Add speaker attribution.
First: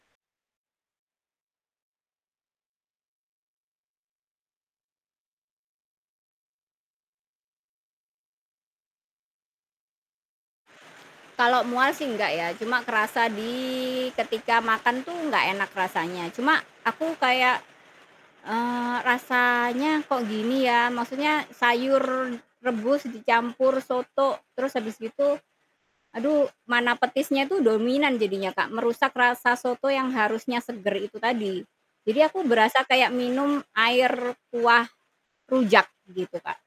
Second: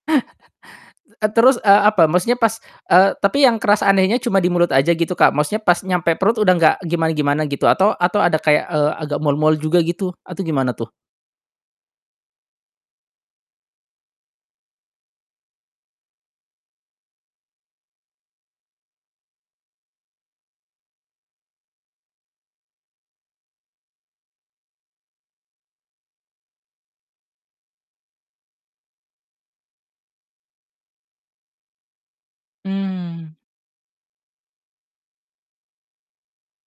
Speaker 1: E terus, eee, apa maksudnya pas eee, tapi yang keras anehnya cuma di mulut aja gitu Kak? Maksudnya pas nyampe perut udah gak gimana-gimana gitu atau atau ada kayak, eee, agak mual-mual juga gitu atau gimana tuh?
Speaker 2: Kalau mual sih nggak ya cuma kerasa di ketika makan tuh nggak enak rasanya, cuma aku kayak, eee, rasanya kok gini ya. Maksudnya sayur rebus dicampur soto terus habis gitu, aduh mana petisnya itu dominan jadinya Kak merusak rasa soto yang harusnya seger itu tadi. Jadi aku berasa kayak
Speaker 1: Mmm.
Speaker 2: minum air kuah rujak gitu Kak.